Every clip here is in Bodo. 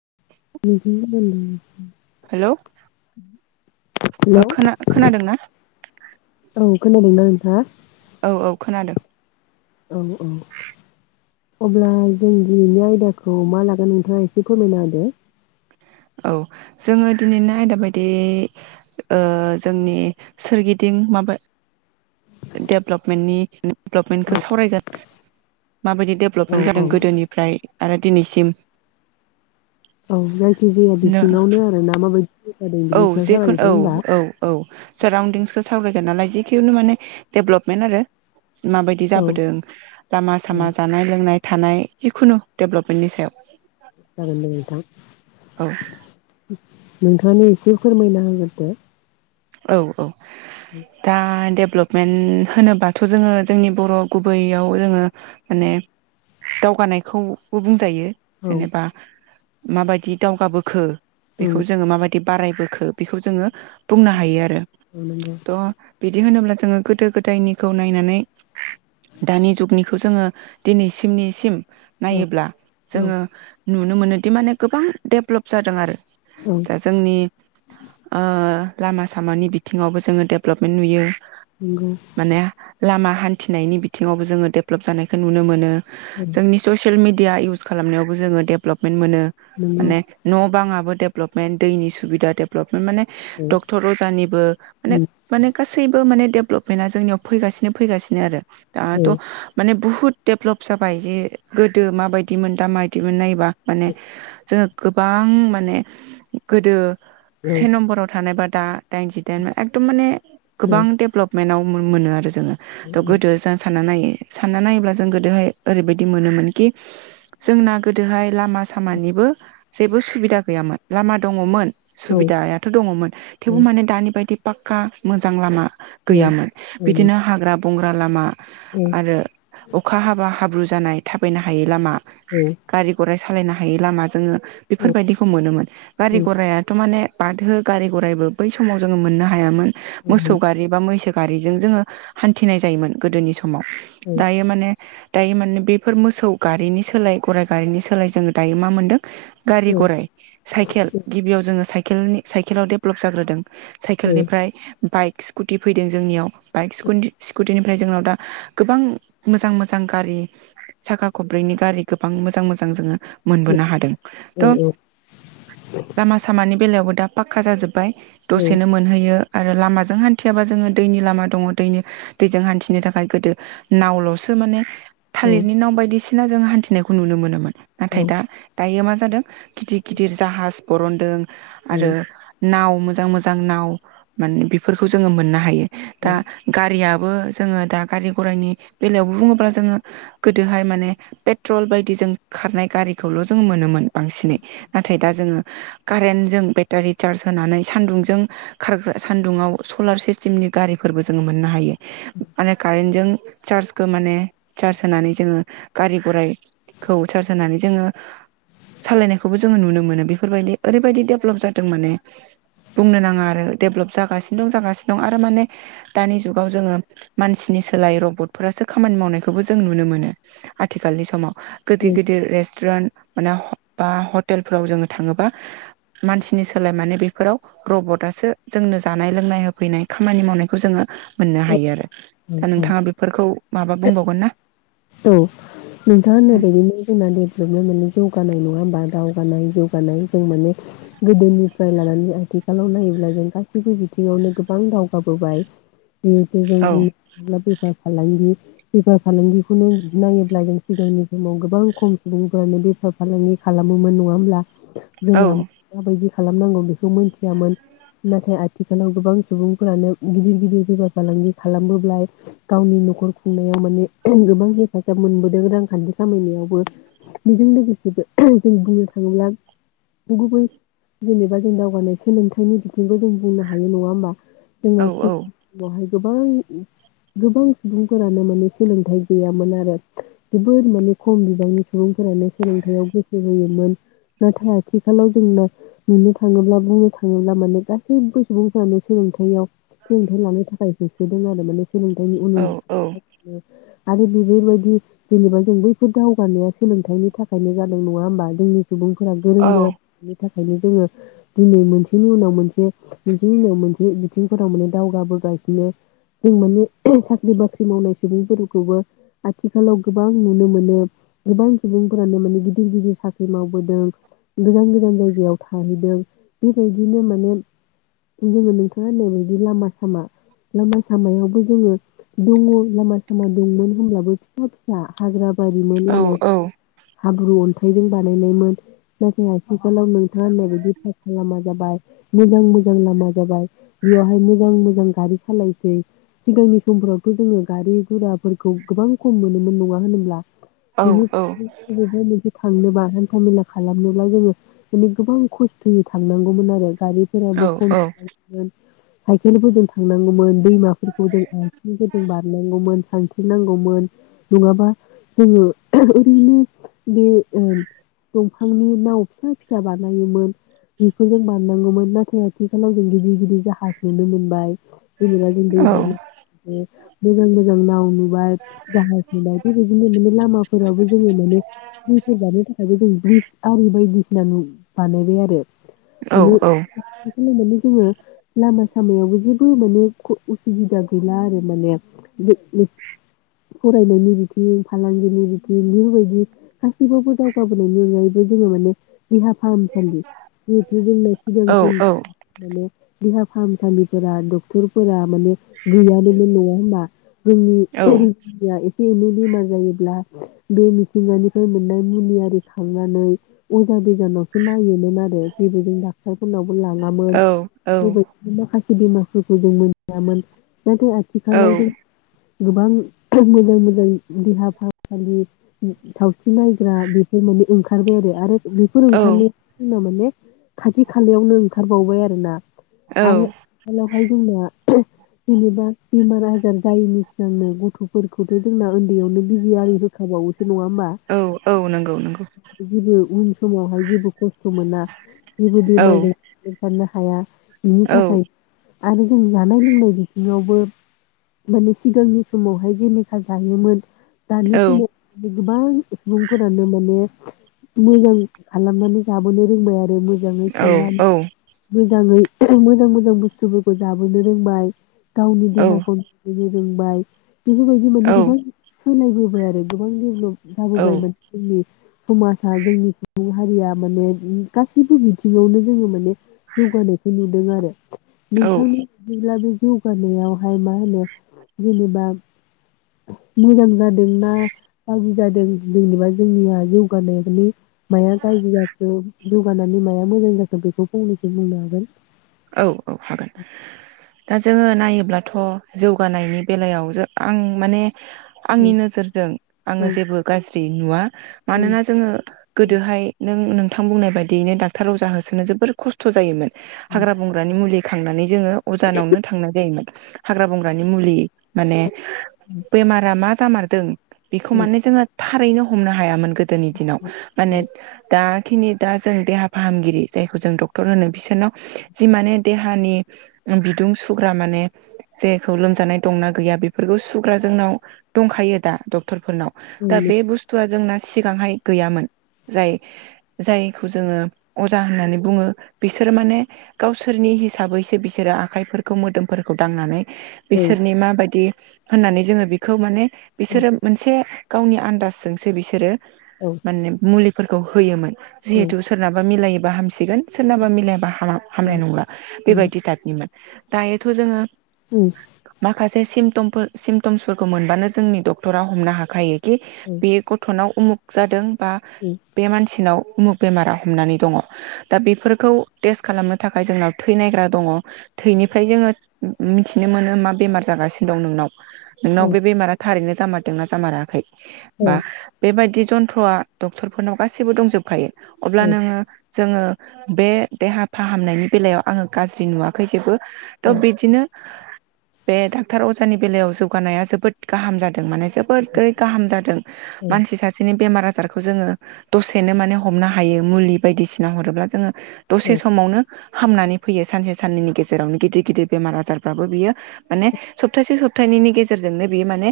उह [unintelligible] हेलौ हेलौ खोना खोनादों ना? हो औ औ खोनादों [inaudible] औ औ अब्ला जों दिनि आयदाखौ मा लागोन नोंथाङा एसे फोरमायना होदो औ जोङो दिनैनो आयदा बायदि जोंनि सोरगिदिं माबा डेभलपमेन्टनि डेभलपमेन्टखौ सावरायगोन माबायदि औ डेभलपमेन्ट औ जादों गोदोनिफ्राय आरो दिनैसिम औ जायखि जाया नो बिथिङावनो आरो ना माबायदि जौगादों औ बिनि सायाव जेखुन सावरायनोसै होमबा औ औ औ साराउन्दिंसखौ सावरायगोन नालाय जिखिुननो माने डेभलपमेन्ट आरो माबायदि औ जाबोदों लामा औ सामा जानाय लोंनाय थानाय जिखुनु डेभ्लपमेन्टनि सायाव जागोनो दे नोंथां औ नोंथाङानो एसे फोरमायना होग्रोदो औ औ दा दे डेभ्लपमेन्ट होनोबाथ' जोङो जोंनि बर' गुबैयाव जोङो माने दावगानायखौबो बुंजायो औ जेनेबा माबायदि दावगाबोखो ओं बेखौ जोङो माबायदि बि बारायबोखो बेखौ जोङो बुंनो हायो आरो थ' [unintelligible] बिदि होनोब्ला जोङो गोदो गोदायनिखौ नायनानै दानि जुगनिखौ जोङो दिनैसिम निसिम औ नायोब्ला औ जोङो नुनो मोनोदि माने गोबां डेभलप जादों आरो औ दा जोंनि लामा सामानि बिथिङावबो जोङो डेभेलपमेन्ट नुयो नंगौ माने लामा हान्थिनायनि बिथिङावबो जोङो डेभलप जानायखौ नुनो मोनो औ जोंनि ससियेल मिडिया इउस खालामनायावबो जोङो डेभेलप मोनो नंगौ माने न बां आ डेभेलपमेन्ट दैनि सुबिदा डेभेलपमेन्ट माने औ डक्टर अजानिबो माने उम माने गासैबो माने डेभलपमेन्टआ जोंनियाव फैगासिनो फैगासिनो आरो औ दाथ' माने बु डेभलप जाबाय जे गोदो माबायदि मोन दा माबायदिमोन नायोबा माने जोङ गोबां माने गोदो औ से नमबर मबा दा दाइन जि दाइन एकदम माने गोबां डेभेलपमेन्टाव मोनो आरो जोङो थ' गोदो औ जों सानना नायो सानना नायोब्ला जों गोदोहाय ओरैबायदि मोनोमोन खि जोंना गोदोहाय लामा सामानिबो जेबो सुबिदा गैयामोन लामा दङमोन सुबिदायाथ' दङमोन थेवबो माने दानि बायदि पाक्का मोजां लामा गैयामोन बिदिनो हाग्रा बंग्रा लामा आरो अखा हाबा हाब्रु जानाय थाबायनो हायै लामा। औ गारि गराइ सालायना हायो लामा जोङो औ बेफोरबायदिखौ मोनोमोन औ गारि गरायाथ' माने बाथो गारि गराइबो बै समाव जोङो मोननो हायामोन। मोसौ गारि बा मैसो गारिजों जोङो हान्थिनाय जायोमोन गोदोनि सम। माव औ दायो माने दायो माने बेफोर मोसौ गारिनि सोलाय गराइ गारिनि सोलाय जोङो दायो मा मोनदों गारि गराइ साइकेल गिबियाव जोङो साइक केलनि साइकेलाव दडेभेलप जाग्रोदों। साइकेलनिफ्राय बाइक स्कुटि फैदों जोंनियाव। बाइक स्कुनदि स्कुटिनि ओमफ्राय जोंनाव दा गोबां मोजां मोजां गारि साखा खब्रैनि गारि गोबां मोजां मोजां जोङो मोनबोनो हादों त' लामा सामानि बेलायावबो दा पाक्का जाजोब्बाय। दसेनो मोनहैयो। आरो लामाजों हान्थियाबा जोङो दैनि लामा दङ दैनि दैजों हान्थिनो थाखाय गोदो नावल'सो माने थालिरनि नाव बायदिस सिना जों हान्थिनायखौ नुनो मोनोमोन। नाथाय दा दायो मा जादों गिदिर गिदिर जाहाज बरनदों आरो नाव मोजां मोजां नाव माने बेफोरखौ जोङो मोननो हायो। दा गारिया बो जोङो दा गारि गराइनि बेलायावबो बुङोब्ला जोङो गोदोहाय माने पेट्रल बायदि जों खारनाय गारिखौल' जोङो मोनोमोन। बांसिनै नाथाय दा जोङो कारेन्टजों बेटारि चार्ज होनानै सान्दुंजों खारग्रा सान्दुङाव सलार सिस्टेमनि गारिफोरबो जोङो मोननो हायो। माने कारेन्टजों चार्जखौ माने चार्ज होनानै जोङो गारि गराइखौ चार्ज होनानै जोङो सालायनायखौबो जोङो नुनो मोनो बेफोरबायदि ओरैबायदि डेभलप जाद दों माने बुंनो नाङा आरो देभलप जागासिनो दं जागासिनो दं आरो माने दानि जुगाव जोङो मानसिनि सोलाय रबटफोरासो खामानि मावनायखौबो जों नुनो मोनो आथिखालनि समाव। गिदिर गिदिर रेस्टुरेन्ट माने बा हटेलफोराव जोङो थाङोबा मानसि नि सोलाय माने बेफोराव रबटआसो जोंनो जानाय लोंनाय होफैनाय खामानि मावनायखौ जोङो मोननो हायो आरो। दा नोंथाङा बेफोरखौ माबा बुंबावगोन ना? औ नोंथांङा होननाबायदिनो जोंना डेबलबमेन्ट माने जौगा नाय नङा होमबा दावगानाय जौगानाय जों माने गोदोनिफ्राय लानानै आथिखालाव नायोब्ला जों गासैबो बिथिङावनो गोबां दावगाबोबाय। [inaudible] औ फालांगि बेफार फालांगि खौनो नायोब्ला जों सिगांनि समाव गोबां खम सुबुंफ्रानो बेफार फालांगि खालामोमोन। नङा होमब्ला? औ जोंना माबायदि खालामनांगौ बेखौ मोन्थियामोन। नाथाय आथिखालाव गोबां सुबुंफोरानो गिदिर गिदिर बेफार फालांगि खालामोब्ला गावनि न'खर खुंनायाव माने गोबां हेफाजाब मोनबोदों रांखान्थि खामायनायावबो बेजों लोगोसे जों बुंनो थाङोब्ला गुबै जेनेबा जों दावगानाय सोलोंथाइनि बिथिंखौ जों बुंनो हायो नङा होमबा। जोङो औ सि गहाय गोबां गोबां सुबुंफोरानो माने सोलोंथाइ गैयामोन आरो जोबोद माने खम बिबांनि सुबुंफोरानो सोलोंथाइयाव गोसो होयोमोन। नाथाय आथिखालाव जोंना नुनो थाङोब्ला बुंनो थाङोब्ला माने गासैबो सुबुंफ्रानो सोलोंथाइयाव सोलोंथाइ लानो थाखाय बि [inaudible] सोलोंथाइनि उन औ उन औ आरो बेफोरबादि जेनेबा जों बैफोर दावगानाया सोलोंथाइनि थाखायनो जादों नङा होमबा जोंनि सुबुंफोरा औ गोरों गोरा थाखायनो जोङो दिनै मोनसेनि उनाव मोनसे मोनसेनि उनाव मोनसे बिथिंफोराव माने दावगाबोगासिनो जों माने साख्रि बाख्रि मावनाय सुबुंफोरखौबो आथिखालाव गोबां नुनो मोनो गोबां सुबुंफोरानो माने गिदिर गिदिर साख्रि मावबोदों गोजान गोजान जायगायाव थाहैदों बेबायदिनो माने जोङो नोंथाङा होननाय बायदि लामा सामा लामा सामायावबो जोङो दङ सामा दंमोन होमब्लाबो फिसा फि सा हाग्रा बायदिमोन औ लामा हाब्रु अन्था यजों बानायनायमोन। नाथाय आथि खलाव नोंथाङा होननायबायदि फाखा लामा जाबाय मोजांमोजां लामा जाबाय बेयावहाय मोजां मोजां गारि सालायसै। सिगांनि समफोरावथ' जोङो गारि गुराफोरखौ गोबां खम मोनोमोन नङा होनोब्ला औ बिनि [unintelligible] थांनोबा हान्था मेला खालामनोब्ला जोङो माने गोबां खस्थ'यै थांनांगौमोन आरो गारिफोराबो औ खम खालामोन साइकेलफोरजों थांनांगौमोन दैमाफोरखौ जों आइथिंफोरजों बारनांगौमोन। सानस्रिनांगौमोन नङाबा जोङो ओरैनो बे ओ बिफांनि नाव फिसा फिसा बानायोमोन बेखौ जों बानांगोमोन नाथाय आथिखालाव जों गिदिर गिदिर जाहाज नुनो मोनबाय जेनेबा जों दै बार ओ मोजां मोजां जों नावनो बास जाहाजनि बायदि बायदिनि लामाफोराव जों माने मोसो थिनो थाखायबो ब्रिज आरि बायदिसि होननानै बानायबाय आरो माने बेखौनो जोङो लामास सामायावबो जेबो माने खु उसुबिदा गैला आरो माने फरायनायनि बिथिं फालांगिनि बिथिं बेफोरबायदि गासैबावबो दावगाबोनायनि अनगायैबो जोङो माने देहा फाहामसालि जिहेथु जोंनो सिगां सिन माने देहा फाहामसालिफोरा डक्टरफोरा माने गैयानोमोन न'आव होना [unintelligible] एसे एनै बेमार जायोब्ला बे मिथिंगानिफ्राय मोननाय मुलि आरि खांनानै अजा बेजानावसो नायोनो मा दो जेबो जो डाक्टारफोरनावबो लाङामोन बेबायदिनो माखासे पुदेमाफोरखौ जों मोनयामोन जाथे आथिखालाव जों गोबां खोब मोजां मोजां देहा फाहामसालि सावस्रि नायग्रा बेफोर माने ओंखारबाय आरो आरो बेफोर ओंखारनाय जोंना माने खाथि खालायावनो ओंखारबावबाय आरोना औ आरो आखालावहाय जोंना जेनेबा बेमार आजार जायैनि सिगांनो गथ'फोरखौथ' जोंना उन्दैयावनो बिजि आररि होखाबावोसै नङा होमबा औ औ नंगौ नंगौ जेबो उन समावहाय जेबो खस्थ' मोना जेबो औ बेमारजोंसारनो हा हाया बिनि औ थाखाय आरो जों जानाय लोंनाय बिथिंआवबो माने सिगांनि समावहाय जेनेखा जायोमोन दानि औ समाव गोबां सुबुंफोरानो माने मोजां खालामनानै जाबोनो रोंबाय आरो मोजां। मोजाङै औ संनानै मोजाङै मोजां मोजां बुस्थुफोरखौ जाबोनो रोंबाय। गावनि औ देहाखौ बिनो रोंबाय बेफोरबायदि माने गोबां होनायबोबाय आरो गोबां डेभेलप जाबोबायमोन जोंनि समाजा जोंनि सुबुं हारिया माने गासैबो बिथिङावनो जोङो माने जौगानायखौ नुदों आरो। औ नोंथांमोन बिदिब्लाबो जौगानायावहाय मा होनो? जेनेबा, मोजां जादों ना गाज्रि जादों? जेनेबा जोंनिया जौगानानै माया गाज्रि जाखो जौगानानै माया मोजां जाखो बेखौ फंनैसो बुंनो हागोन? औ औ हागोन। दा जोङो नायोब्लाथ' जौगानायनि बेलायाव आं माने आंनि नोजोरजों आङो जेबो गाज्रि जि नुआ। मानोना जोङो गोदोहाय नों नों मोगथां बुंनाय बायदियैनो डाक्टार अजा होसोनो जोबोर खस्थ' जायोमोन। हाग्रा बंग्रानि मुलि खांनानै जोङो अजानावनो थांनाय जायोमोन। हाग्रा बंग्रानि मुलि। माने बेमारा मा जामार दों बेखौ माने जोङो थारैनो हमनो हायामोन। गोदोनि दिनाव माने दा खिनि दा जों देहा फाहामगिरि जायखौ जों डक्टर होनो बिसोरनाव जि माने देहानि बिदुं सुग्रा माने जेखौ लोमजानाय दंना गैया बेफोरखौ सुग्रा जोंनाव दंखायो दा डक टरफोरनाव दा बे बुस्थुव जोंना सिगांहाय गैयामोन जाय जायखौ जोङो अजा होननानै बुङो बिसोरो माने गावसोरनि हिसाबैसो बिसोरो आखाइफोरखौ मोदोमफोरखौ दांनानै बिसोरनि माबायदि होननानै जोङो बेखौ माने बिसोरो मोनसे गावनि आन्दाजजोंसो बिसोरो माने मुलि फोरखौ होयोमोन जिहेथु सोरनाबा मिलायो हामसिगोन सोरनाबा मिलायाबा हामा हामनाय नंला बेबायदि टाइपनिमोन दायोथ' जोङो माखासे सिम टम सिमटमसफोरखौ मोनबानो जोंनि डक्टरा हमनो हाखायो। खि बे गथ'नाव उमुक जादों बा बे मानसिनाव उमुग बेमारा हमनानै दङ दा बेफोरखौ टेस्ट खालामनो थाखाय जोंनाव थै नायग्रा दङ थैनिफ्राय जोङो मिथिनो मोनो मा बेमार जागासिनो दं नोंनाव नोंनाव बे बेमारा थारैनो जामारदोंना जामाराखै? बा बेबायदि जन्थ्र'आ डक्टरफोरनाव गासैबो दंजोबखायो। अब्ला नोङो जोङो बे देहा फाहामनायनि बेलायाव आङो गाज्रि नुवाखै जेबो थ' बिदिनो बे डाक्टार अजानि बेलायाव जौगानाया जोबोद गाहाम जादों माने जोबोरै गाहाम जादों मानसि सासेनि बेमारा जारखौ जोङो दसेनो माने हमनो हायो मुलि बायदिसिना हरोब्ला जोङो औ मावनो हामनानै फैयो सानसे साननैनि गेजेरावनो गिदिर गिदिर बेमार आजारफ्राबो बियो माने सप्तासे सप्तानैनि गेजेरजोंनो बियो माने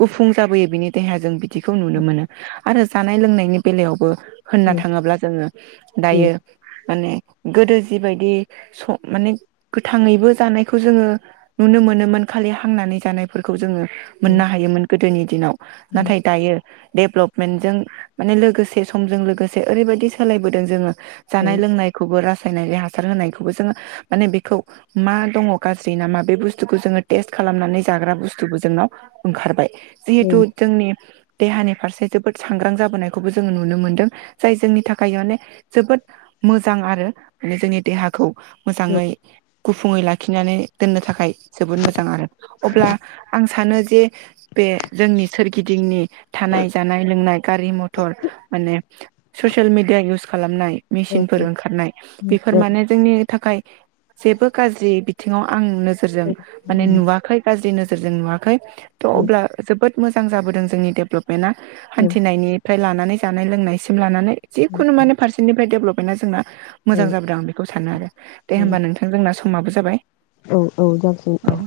गुफुं जाबोयो बिनि देहा जों बिदिखौ नुनो मोनो। आरो जानाय लोंनायनि बेलायावबो होनना थाङोब्ला जोङो दायो। माने गोदो जिबायदि स माने गोथाङैबो जानायखौ जोङो नुनो मोनोमोन खालि हांनानै जानायफोरखौ जोङो मोननो हायोमोन गोदोनि दिनाव नाथाय दायो डेभल्पमेन्टजों माने लोगोसे समजों लोगोसे ओरैबायदि सोलायबोदों जोङो जानाय लोंनायखौबो राज सायनारि हासार होनायखौबो जोङो माने बेखौ मा दङ गाज्रि ना मा बे बुस्थुखौ जोङो टेस्ट खालामनानै जाग्रा बुस्थुबो जोंनाव ओंखारबाय। जिहेथु जोंनि देहानि फारसे जोबोद सांग्रां जाबोनायखौबो जोङो नुनो मोनदों जाय जोंनि थाखाय माने जोबोद मोजां आरो। बे जोंनि देहाखौ मोजाङै गुफुङै लाखिनानै दोननो थाखाय जोबोद मोजां आरो अब्ला आं सानो जे बे जोंनि सोरगिदिंनि थानाय जानाय लोंनाय गारि मथर माने ससियेल मेडिया इउस खालामनाय मेसिनफोर ओंखारनाय फोर माने जोंनि थाखाय जेबो गाज्रि बिथिङाव आं नोजोरजों माने नुवाखै गाज्रि नोजोर जों नुवाखै। थ' अब्ला जोबोद मोजां जाबोदों जोंनि डेभ्लप मेन्थआ हान्थिनायनिफ्राय लानानै नानै जानाय लोंनायसिम लानानै जिखुनु माने फारसेनिफ्राय डेभ्लप मेन्थआ जोंना‌ औ मोजां जाबोदों आं बेखौ सानो आरो दे होमबा औ नोंथां जोंना स माबो जाबाय। औ औ जासिगोन।